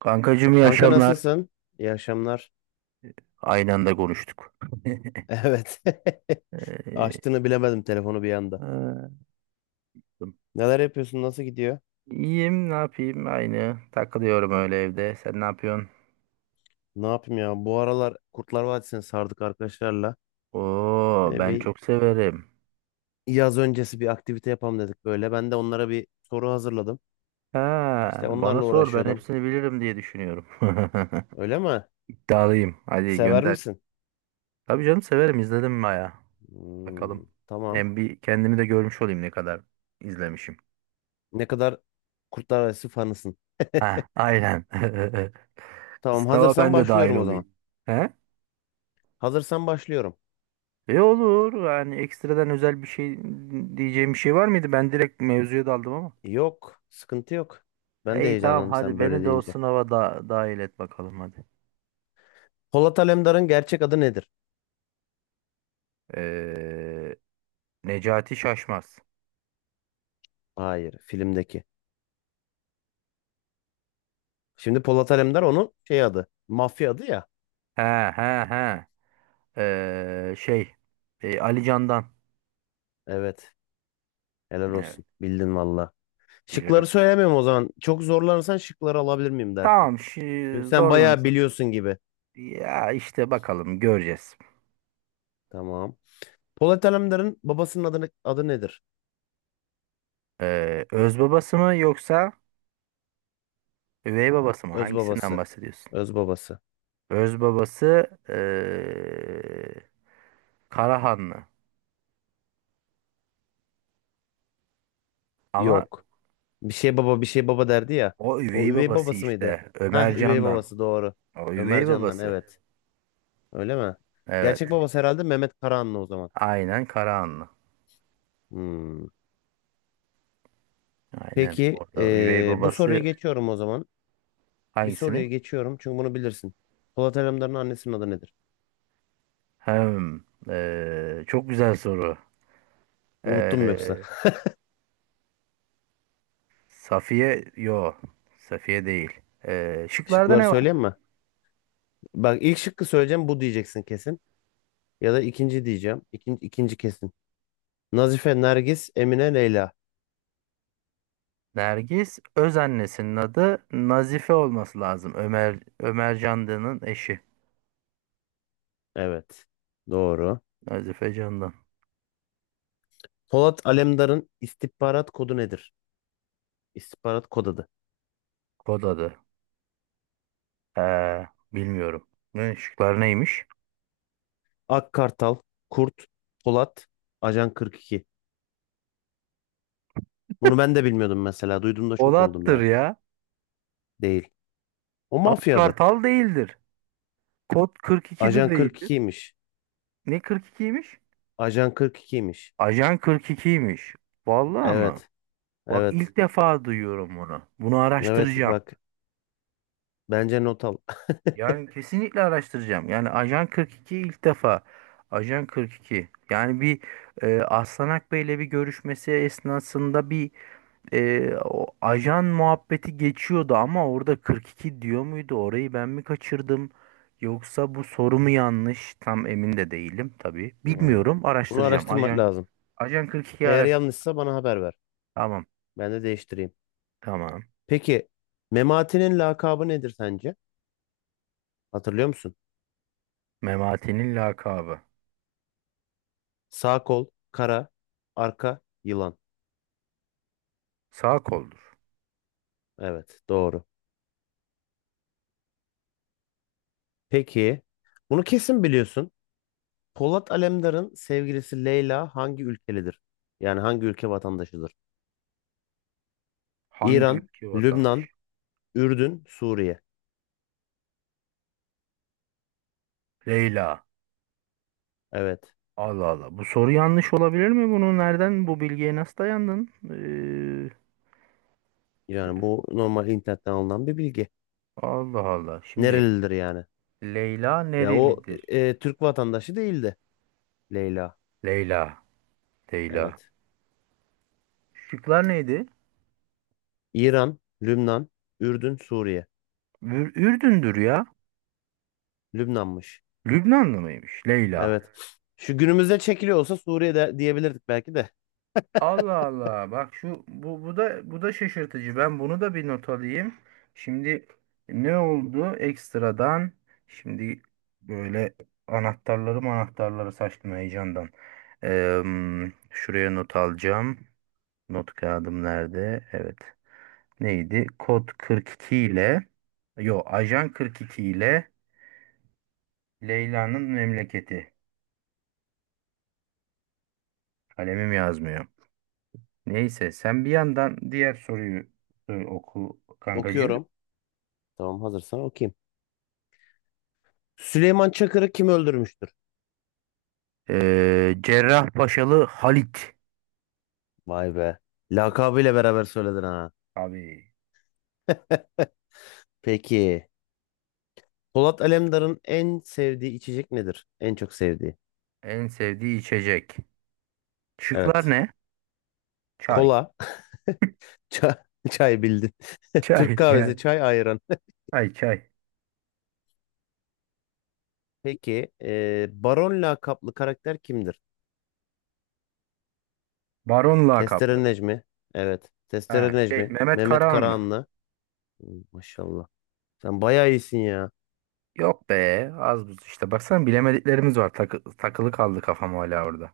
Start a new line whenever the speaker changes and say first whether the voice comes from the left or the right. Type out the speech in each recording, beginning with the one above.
right: Kankacığım iyi
left: Kanka
right: akşamlar.
left: nasılsın? İyi akşamlar.
right: Aynı anda konuştuk.
left: Evet.
right: Ee,
left: Açtığını bilemedim telefonu bir anda.
right: ha,
left: Neler yapıyorsun? Nasıl gidiyor?
right: İyiyim ne yapayım aynı. Takılıyorum öyle evde. Sen ne yapıyorsun?
left: Ne yapayım ya? Bu aralar Kurtlar Vadisi'ni sardık arkadaşlarla.
right: Oo ben
left: Bir
right: çok severim.
left: yaz öncesi bir aktivite yapalım dedik böyle. Ben de onlara bir soru hazırladım.
right: Ha,
left: İşte
right: bana
left: onlarla
right: sor ben
left: uğraşıyordum.
right: hepsini bilirim diye düşünüyorum.
left: Öyle mi?
right: İddialıyım. Hadi
left: Sever
right: gönder.
left: misin?
right: Tabii canım severim izledim baya. Bakalım.
left: Hmm, tamam.
right: Hem bir kendimi de görmüş olayım ne kadar izlemişim.
left: Ne kadar Kurtlar Vadisi fanısın?
right: Ha, aynen.
left: Tamam.
right: Sınava
left: Hazırsan
right: ben de dahil
left: başlıyorum o zaman.
right: olayım. He?
left: Hazırsan başlıyorum.
right: E olur. Yani ekstradan özel bir şey diyeceğim bir şey var mıydı? Ben direkt mevzuya daldım ama.
left: Yok. Sıkıntı yok. Ben de
right: İyi tamam
left: heyecanlandım
right: hadi
left: sen böyle
right: beni de o
left: deyince.
right: sınava da dahil et bakalım hadi.
left: Polat Alemdar'ın gerçek adı nedir?
right: Ee, Necati Şaşmaz.
left: Hayır, filmdeki. Şimdi Polat Alemdar onun şey adı. Mafya adı ya.
right: He he he. Ee, şey. Ali Can'dan.
left: Evet. Helal
right: Evet
left: olsun. Bildin valla.
right: bilirim.
left: Şıkları söylemiyorum o zaman. Çok zorlanırsan şıkları alabilir miyim dersin.
right: Tamam,
left: Çünkü sen bayağı
right: zorlanırsam.
left: biliyorsun gibi.
right: Ya işte bakalım göreceğiz.
left: Tamam. Polat Alemdar'ın babasının adı nedir?
right: Öz babası mı yoksa üvey babası mı?
left: Öz
right: Hangisinden
left: babası.
right: bahsediyorsun?
left: Öz babası.
right: Öz babası Karahanlı. Ama
left: Yok. Bir şey baba bir şey baba derdi ya.
right: o
left: O
right: üvey
left: üvey
right: babası
left: babası mıydı?
right: işte.
left: Ha,
right: Ömer
left: üvey
right: Candan.
left: babası doğru.
right: O
left: Ömer
right: üvey
left: Can'dan,
right: babası.
left: evet. Öyle mi? Gerçek
right: Evet.
left: babası herhalde Mehmet Karahanlı o zaman.
right: Aynen Karahanlı.
left: Hmm.
right: Aynen.
left: Peki
right: Orada üvey
left: bu soruyu
right: babası
left: geçiyorum o zaman. Bir
right: hangisini?
left: soruyu geçiyorum çünkü bunu bilirsin. Polat Alemdar'ın annesinin adı nedir?
right: Hem. Çok güzel soru.
left: Unuttun mu yoksa?
right: Eee, Safiye. Yo. Safiye değil. Şıklarda
left: Şıkları
right: ne var?
left: söyleyeyim mi? Bak ilk şıkkı söyleyeceğim bu diyeceksin kesin. Ya da ikinci diyeceğim. İkinci, ikinci kesin. Nazife, Nergis, Emine, Leyla.
right: Nergis Özannesinin adı Nazife olması lazım. Ömer Candan'ın eşi.
left: Evet. Doğru.
right: Nazife Candan.
left: Polat Alemdar'ın istihbarat kodu nedir? İstihbarat kod adı.
right: Kod adı. Bilmiyorum. Ne, şıklar neymiş?
left: Ak Kartal, Kurt, Polat, Ajan 42. Bunu ben de bilmiyordum mesela. Duyduğumda şok oldum
right: Polat'tır
left: yani.
right: ya.
left: Değil. O
right: Ak
left: mafyadı.
right: Kartal değildir. Kod 42'de
left: Ajan
right: değildir.
left: 42'ymiş.
right: Ne 42'ymiş?
left: Ajan 42'ymiş.
right: Ajan 42'ymiş. Vallahi mı?
left: Evet.
right: Bak
left: Evet.
right: ilk defa duyuyorum bunu. Bunu
left: Evet,
right: araştıracağım.
left: bak, bence not al.
right: Yani kesinlikle araştıracağım. Yani Ajan 42 ilk defa. Ajan 42. Yani bir Aslanak Bey'le bir görüşmesi esnasında bir o ajan muhabbeti geçiyordu ama orada 42 diyor muydu? Orayı ben mi kaçırdım? Yoksa bu soru mu yanlış? Tam emin de değilim tabii.
left: Hmm.
right: Bilmiyorum.
left: Bunu
right: Araştıracağım.
left: araştırmak
right: Ajan
left: lazım.
right: Ajan 42'yi
left: Eğer
right: araştır.
left: yanlışsa bana haber ver.
right: Tamam.
left: Ben de değiştireyim.
right: Tamam.
left: Peki, Memati'nin lakabı nedir sence? Hatırlıyor musun?
right: Memati'nin lakabı.
left: Sağ kol, kara, arka, yılan.
right: Sağ koldur.
left: Evet, doğru. Peki, bunu kesin biliyorsun. Polat Alemdar'ın sevgilisi Leyla hangi ülkelidir? Yani hangi ülke vatandaşıdır?
right: Hangi
left: İran,
right: ülke vatandaşı?
left: Lübnan, Ürdün, Suriye.
right: Leyla.
left: Evet.
right: Allah Allah. Bu soru yanlış olabilir mi? Bunu nereden bu bilgiye nasıl dayandın?
left: Yani bu normal internetten alınan bir bilgi.
right: Allah Allah. Şimdi
left: Nerelidir yani?
right: Leyla
left: Ya o
right: nerelidir?
left: Türk vatandaşı değildi Leyla.
right: Leyla. Leyla.
left: Evet.
right: Şıklar neydi?
left: İran, Lübnan, Ürdün, Suriye.
right: Ürdün'dür ya.
left: Lübnanmış.
right: Lübnanlı mıymış Leyla?
left: Evet. Şu günümüzde çekiliyor olsa Suriye'de diyebilirdik belki de.
right: Allah Allah. Bak şu bu da bu da şaşırtıcı. Ben bunu da bir not alayım. Şimdi ne oldu ekstradan? Şimdi böyle anahtarları saçtım heyecandan. Eee, şuraya not alacağım. Not kağıdım nerede? Evet. Neydi? Kod 42 ile Yo, Ajan 42 ile Leyla'nın memleketi. Kalemim yazmıyor. Neyse sen bir yandan diğer soruyu oku kankacığım.
left: Okuyorum. Tamam, hazırsan okuyayım. Süleyman Çakır'ı kim öldürmüştür?
right: Cerrahpaşalı Halit.
left: Vay be. Lakabıyla beraber söyledin ha.
right: Abi
left: Peki. Polat Alemdar'ın en sevdiği içecek nedir? En çok sevdiği.
right: en sevdiği içecek. Şıklar
left: Evet.
right: ne? Çay.
left: Kola. Çay, çay bildin. Türk
right: Çay
left: kahvesi,
right: yani.
left: çay, ayran.
right: Çay çay.
left: Peki, Baron lakaplı karakter kimdir?
right: Baron
left: Testere
right: lakaplı.
left: Necmi. Evet. Testere
right: Ha, şey,
left: Necmi.
right: Mehmet
left: Mehmet
right: Karahanlı.
left: Karahanlı. Hmm, maşallah. Sen bayağı iyisin ya.
right: Yok be az buz işte. Baksana bilemediklerimiz var. Takılı kaldı kafam hala orada.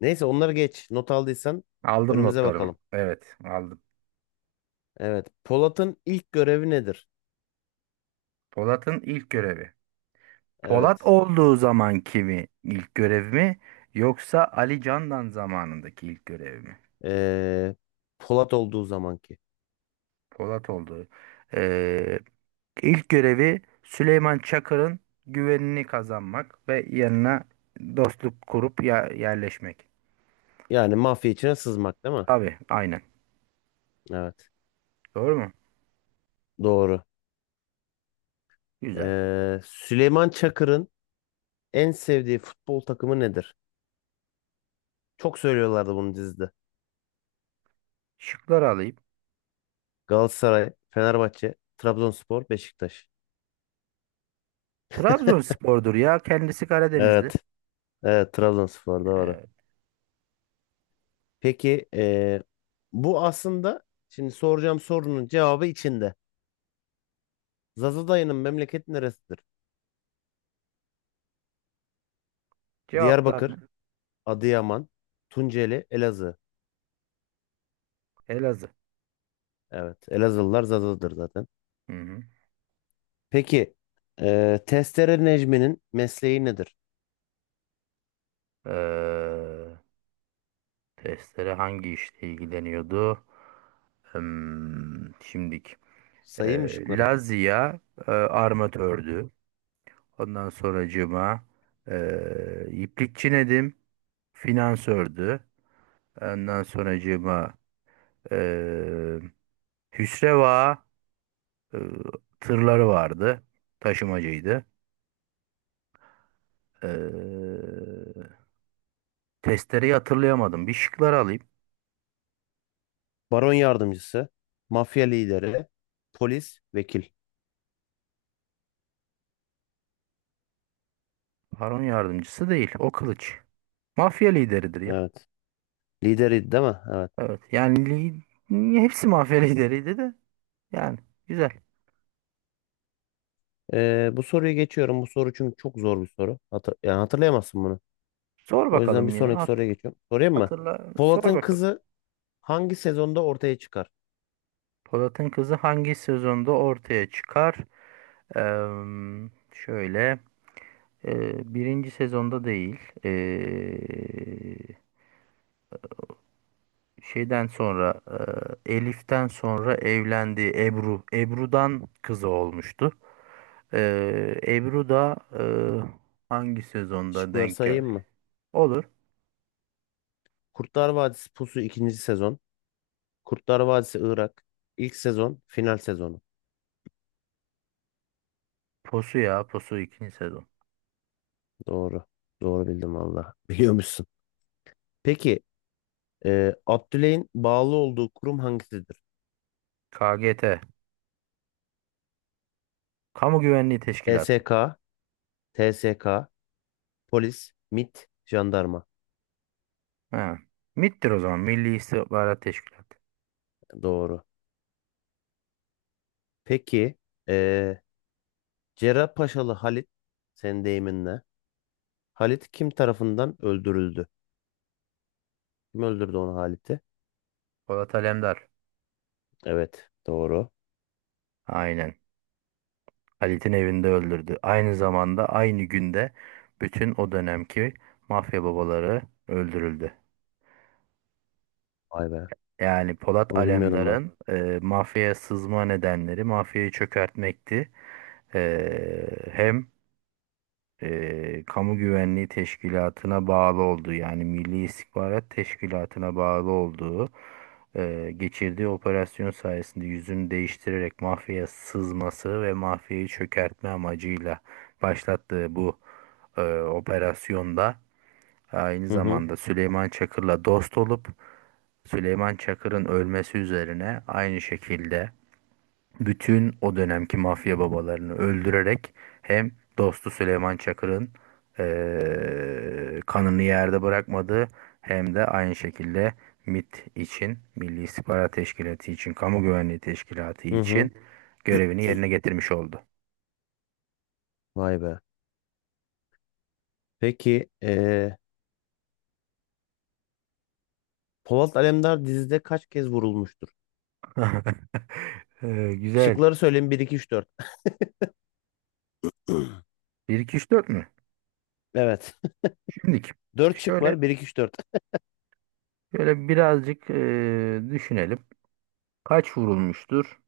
left: Neyse, onları geç. Not aldıysan
right: Aldım
left: önümüze
right: notlarımı.
left: bakalım.
right: Evet aldım.
left: Evet. Polat'ın ilk görevi nedir?
right: Polat'ın ilk görevi. Polat
left: Evet.
right: olduğu zamanki mi ilk görev mi yoksa Ali Candan zamanındaki ilk görev mi?
left: E, Polat olduğu zamanki.
right: Polat olduğu. Ee, ilk görevi Süleyman Çakır'ın güvenini kazanmak ve yanına dostluk kurup ya yerleşmek.
left: Yani mafya içine sızmak değil mi?
right: Tabii aynen.
left: Evet.
right: Doğru mu?
left: Doğru.
right: Güzel.
left: Süleyman Çakır'ın en sevdiği futbol takımı nedir? Çok söylüyorlardı bunu dizide.
right: Şıkları alayım.
left: Galatasaray, Fenerbahçe, Trabzonspor, Beşiktaş.
right: Trabzonspor'dur ya. Kendisi Karadenizli.
left: Evet, evet, Trabzonspor doğru.
right: Evet.
left: Peki bu aslında şimdi soracağım sorunun cevabı içinde. Zaza dayının memleketi neresidir?
right: Cevaplar ne?
left: Diyarbakır, Adıyaman, Tunceli, Elazığ.
right: Elazığ.
left: Evet, Elazığlılar Zaza'dır zaten.
right: Hı
left: Peki Testere Necmi'nin mesleği nedir?
right: hı. Testere hangi işle ilgileniyordu? Hmm, şimdik.
left: Sayayım mı şıkları?
right: Lazia armatördü. Ondan sonracığıma iplikçi Nedim finansördü. Ondan sonracığıma e, Hüsreva e, tırları vardı. Taşımacıydı. E, testereyi hatırlayamadım. Bir şıkları alayım.
left: Baron yardımcısı, mafya lideri, polis, vekil.
right: Baron yardımcısı değil. O kılıç. Mafya lideridir ya.
left: Evet. Lideri değil mi? Evet.
right: Evet. Yani hepsi mafya lideriydi de. Yani güzel.
left: Bu soruyu geçiyorum. Bu soru çünkü çok zor bir soru. Yani hatırlayamazsın bunu.
right: Sor
left: O yüzden bir
right: bakalım yine.
left: sonraki soruya geçiyorum. Sorayım mı?
right: Hatırla. Sor
left: Polat'ın
right: bakalım.
left: kızı hangi sezonda ortaya çıkar?
right: Polat'ın kızı hangi sezonda ortaya çıkar? Şöyle. Birinci sezonda değil. Şeyden sonra Elif'ten sonra evlendiği Ebru. Ebru'dan kızı olmuştu. Ebru da hangi sezonda
left: Şıkları
right: denk
left: sayayım
right: geldi?
left: mı?
right: Olur.
left: Kurtlar Vadisi Pusu ikinci sezon. Kurtlar Vadisi Irak, ilk sezon, final sezonu.
right: Posu ya. Posu ikinci sezon.
left: Doğru. Doğru bildim valla. Biliyormuşsun. Peki, Abdüley'in bağlı olduğu kurum hangisidir?
right: KGT. Kamu Güvenliği Teşkilatı.
left: SSK, TSK, polis, MIT, jandarma.
right: Ha. MİT'tir o zaman. Milli İstihbarat Teşkilatı.
left: Doğru. Peki, e, Cerrahpaşalı Halit, senin deyiminle. Halit kim tarafından öldürüldü? Kim öldürdü onu, Halit'i?
right: Polat Alemdar.
left: Evet, doğru.
right: Aynen. Halit'in evinde öldürdü. Aynı zamanda aynı günde bütün o dönemki mafya babaları öldürüldü.
left: Vay be.
right: Yani Polat
left: Bunu bilmiyordum ben.
right: Alemdar'ın mafyaya sızma nedenleri mafyayı çökertmekti. Hem Kamu Güvenliği Teşkilatı'na bağlı olduğu yani Milli İstihbarat Teşkilatı'na bağlı olduğu geçirdiği operasyon sayesinde yüzünü değiştirerek mafyaya sızması ve mafyayı çökertme amacıyla başlattığı bu operasyonda aynı
left: Hı hı.
right: zamanda Süleyman Çakır'la dost olup Süleyman Çakır'ın ölmesi üzerine aynı şekilde bütün o dönemki mafya babalarını öldürerek hem dostu Süleyman Çakır'ın kanını yerde bırakmadı hem de aynı şekilde MIT için Milli İstihbarat Teşkilatı için Kamu Güvenliği Teşkilatı
left: Hı hı.
right: için görevini yerine getirmiş oldu.
left: Vay be. Peki Polat Alemdar dizide kaç kez vurulmuştur?
right: Güzel.
left: Şıkları söyleyeyim: bir, iki, üç, 4.
right: 1 2 3 4 mü?
left: Evet.
right: Şimdiki.
left: Dört şık
right: Şöyle
left: var. Bir, iki, üç, dört.
right: şöyle birazcık düşünelim. Kaç vurulmuştur?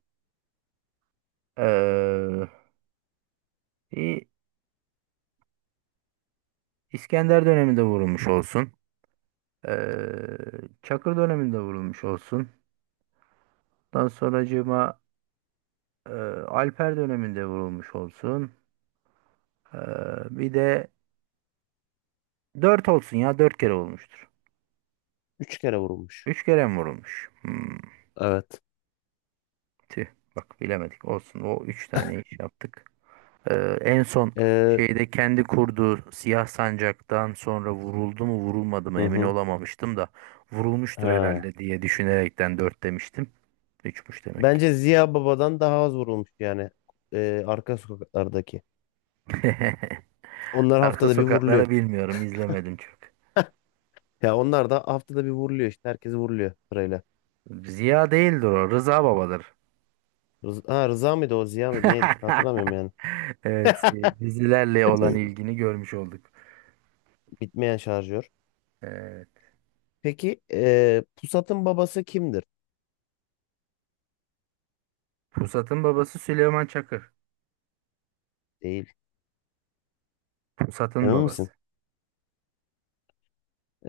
right: Eee, İ- İskender döneminde vurulmuş olsun. Eee, Çakır döneminde vurulmuş olsun. Ondan sonracığıma eee, Alper döneminde vurulmuş olsun. Eee, bir de 4 olsun ya 4 kere olmuştur.
left: Üç kere vurulmuş.
right: 3 kere mi vurulmuş? Hmm,
left: Evet.
right: tüh bak bilemedik olsun. O 3 tane iş yaptık. En son
left: Eee,
right: şeyde kendi kurduğu siyah sancaktan sonra vuruldu mu vurulmadı mı
left: hı
right: emin
left: hı.
right: olamamıştım da vurulmuştur
left: Ha.
right: herhalde diye düşünerekten 4 demiştim. Üçmüş demek.
left: Bence Ziya Baba'dan daha az vurulmuş yani. Arka sokaklardaki. Onlar
right: Arka
left: haftada bir vuruluyor.
right: sokakları bilmiyorum, izlemedim çok.
left: Ya onlar da haftada bir vuruluyor işte. Herkesi vuruluyor sırayla.
right: Ziya değildir o, Rıza Baba'dır.
left: Ha, Rıza mıydı o, Ziya mıydı, neydi işte, hatırlamıyorum yani.
right: Evet, dizilerle olan ilgini görmüş olduk.
left: Bitmeyen şarjör.
right: Evet.
left: Peki Pusat'ın babası kimdir?
right: Pusat'ın babası Süleyman Çakır.
left: Değil.
right: Pusat'ın
left: Emin misin?
right: babası.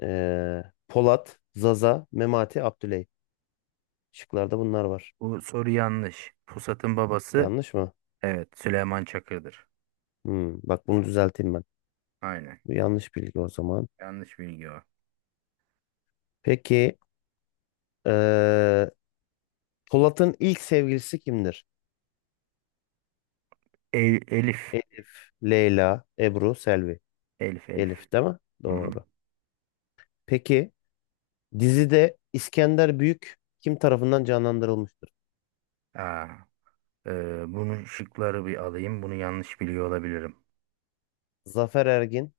left: Polat, Zaza, Memati, Abdüley. Şıklarda bunlar var.
right: Bu soru yanlış. Pusat'ın babası
left: Yanlış mı?
right: evet Süleyman Çakır'dır.
left: Hmm, bak, bunu düzelteyim ben.
right: Aynen.
left: Bu yanlış bilgi o zaman.
right: Yanlış bilgi o.
left: Peki eee, Polat'ın ilk sevgilisi kimdir?
right: Elif.
left: Elif, Leyla, Ebru, Selvi.
right: Elif, Elif.
left: Elif değil mi?
right: Hı-hı.
left: Doğru. Peki, dizide İskender Büyük kim tarafından canlandırılmıştır?
right: Aa, e, bunun şıkları bir alayım. Bunu yanlış biliyor olabilirim.
left: Zafer Ergin,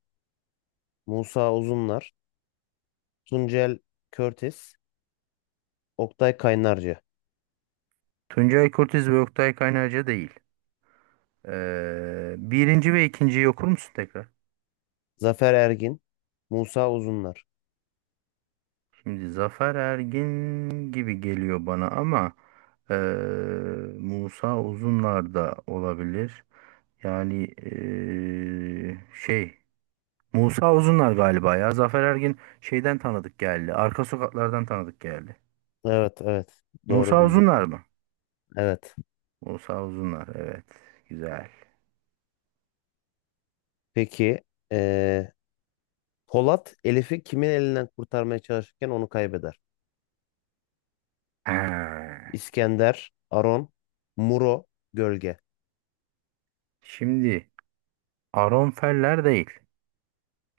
left: Musa Uzunlar, Tuncel Körtis, Oktay Kaynarca.
right: Tuncay Kurtiz ve Oktay Kaynarca değil. Birinci ve ikinciyi okur musun tekrar?
left: Zafer Ergin, Musa Uzunlar.
right: Şimdi Zafer Ergin gibi geliyor bana ama ee, Musa Uzunlar da olabilir. Yani Musa Uzunlar galiba ya. Zafer Ergin şeyden tanıdık geldi. Arka sokaklardan tanıdık geldi.
left: Evet, evet. Doğru
right: Musa
left: bildin.
right: Uzunlar mı?
left: Evet.
right: Musa Uzunlar evet. Güzel.
left: Peki, eee, Polat Elif'i kimin elinden kurtarmaya çalışırken onu kaybeder?
right: Ha.
left: İskender, Aron, Muro, Gölge.
right: Şimdi Aron Feller değil.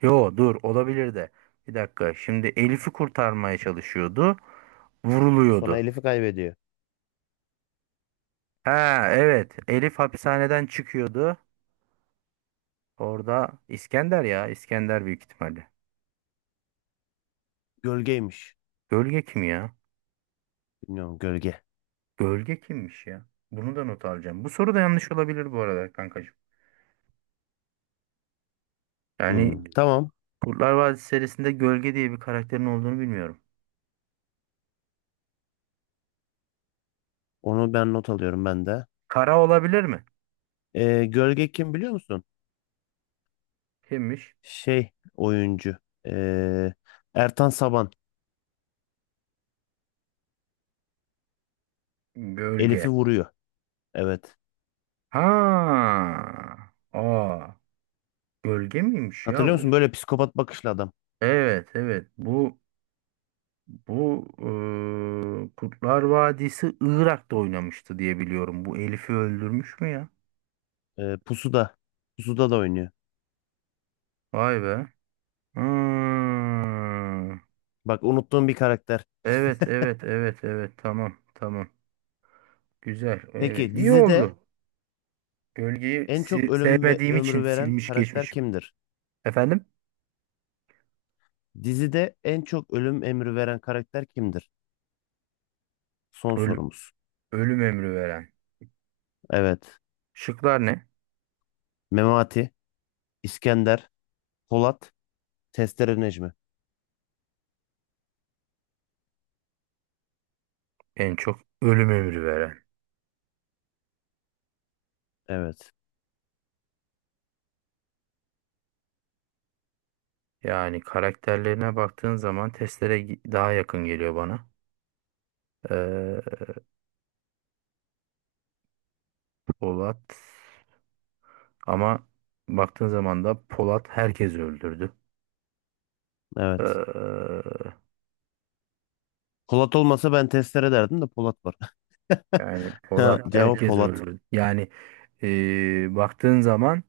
right: Yo dur olabilir de. Bir dakika. Şimdi Elif'i kurtarmaya çalışıyordu.
left: Sonra
right: Vuruluyordu.
left: Elif'i kaybediyor.
right: Ha evet. Elif hapishaneden çıkıyordu. Orada İskender ya. İskender büyük ihtimalle.
left: Gölgeymiş.
right: Gölge kim ya?
left: Bilmiyorum, gölge.
right: Gölge kimmiş ya? Bunu da not alacağım. Bu soru da yanlış olabilir bu arada kankacığım. Yani
left: Hmm,
right: Hmm.
left: tamam.
right: Kurtlar Vadisi serisinde Gölge diye bir karakterin olduğunu bilmiyorum.
left: Onu ben not alıyorum, ben de.
right: Kara olabilir mi?
left: Gölge kim, biliyor musun?
right: Kimmiş?
left: Şey, oyuncu. Ee, Ertan Saban.
right: Gölge.
left: Elif'i vuruyor. Evet.
right: Ha. Aa. Gölge miymiş ya
left: Hatırlıyor
right: bu?
left: musun? Böyle psikopat bakışlı adam.
right: Evet evet bu Kurtlar Vadisi Irak'ta oynamıştı diye biliyorum. Bu Elif'i öldürmüş mü ya?
left: Pusuda. Pusuda da oynuyor.
right: Vay be. Hmm.
left: Bak, unuttuğum bir karakter.
right: Evet evet evet evet tamam tamam. Güzel evet
left: Peki,
right: iyi
left: dizide
right: oldu. Gölgeyi
left: en çok ölüm ve
right: sevmediğim için
left: ömrü veren
right: silmiş
left: karakter
right: geçmişim.
left: kimdir?
right: Efendim?
left: Dizide en çok ölüm emri veren karakter kimdir? Son
right: Ölü-
left: sorumuz.
right: ölüm emri veren.
left: Evet.
right: Şıklar ne?
left: Memati, İskender, Polat, Testere Necmi.
right: En çok ölüm emri veren.
left: Evet.
right: Yani karakterlerine baktığın zaman testlere daha yakın geliyor bana. Polat ama baktığın zaman da Polat herkesi öldürdü. Ee,
left: Evet. Polat olmasa ben testere derdim, de Polat var.
right: yani Polat
left: Ha,
right: yani
left: cevap
right: herkesi
left: Polat.
right: öldürdü. Yani baktığın zaman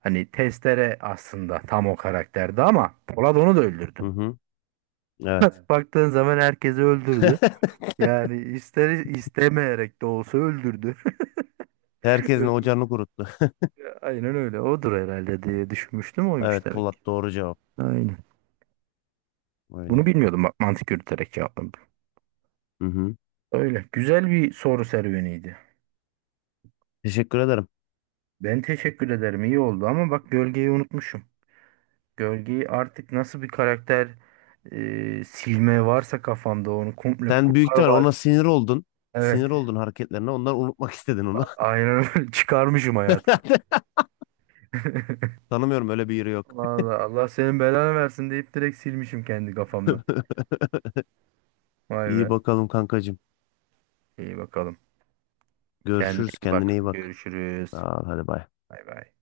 right: hani Testere aslında tam o karakterdi ama Polat onu da öldürdü.
left: Hı hı. Evet.
right: Baktığın zaman herkesi öldürdü. Yani ister istemeyerek de olsa öldürdü.
left: Herkesin
right: Ölüm-
left: ocağını kuruttu.
right: Aynen öyle. Odur herhalde diye düşünmüştüm. Oymuş
left: Evet,
right: demek.
left: Polat doğru cevap.
right: Aynen. Bunu
left: Öyle.
right: bilmiyordum bak mantık yürüterek cevapladım.
left: Hı hı.
right: Öyle. Güzel bir soru serüveniydi.
left: Teşekkür ederim.
right: Ben teşekkür ederim. İyi oldu ama bak Gölgeyi unutmuşum. Gölgeyi artık nasıl bir karakter silme varsa kafamda onu komple
left: Sen büyük
right: Kurtlar
left: ihtimal ona
right: Vadisi.
left: sinir oldun.
right: Evet.
left: Sinir oldun hareketlerine. Ondan unutmak istedin onu.
right: Aynen öyle. çıkarmışım hayatım.
left: Tanımıyorum, öyle bir yeri yok.
right: Vallahi Allah senin belanı versin deyip direkt silmişim kendi kafamdan. Vay
left: İyi
right: be.
left: bakalım kankacığım.
right: İyi bakalım. Kendine
left: Görüşürüz.
right: iyi
left: Kendine
right: bak.
left: iyi bak.
right: Görüşürüz.
left: Sağ ol. Hadi bay.
right: Bay bay.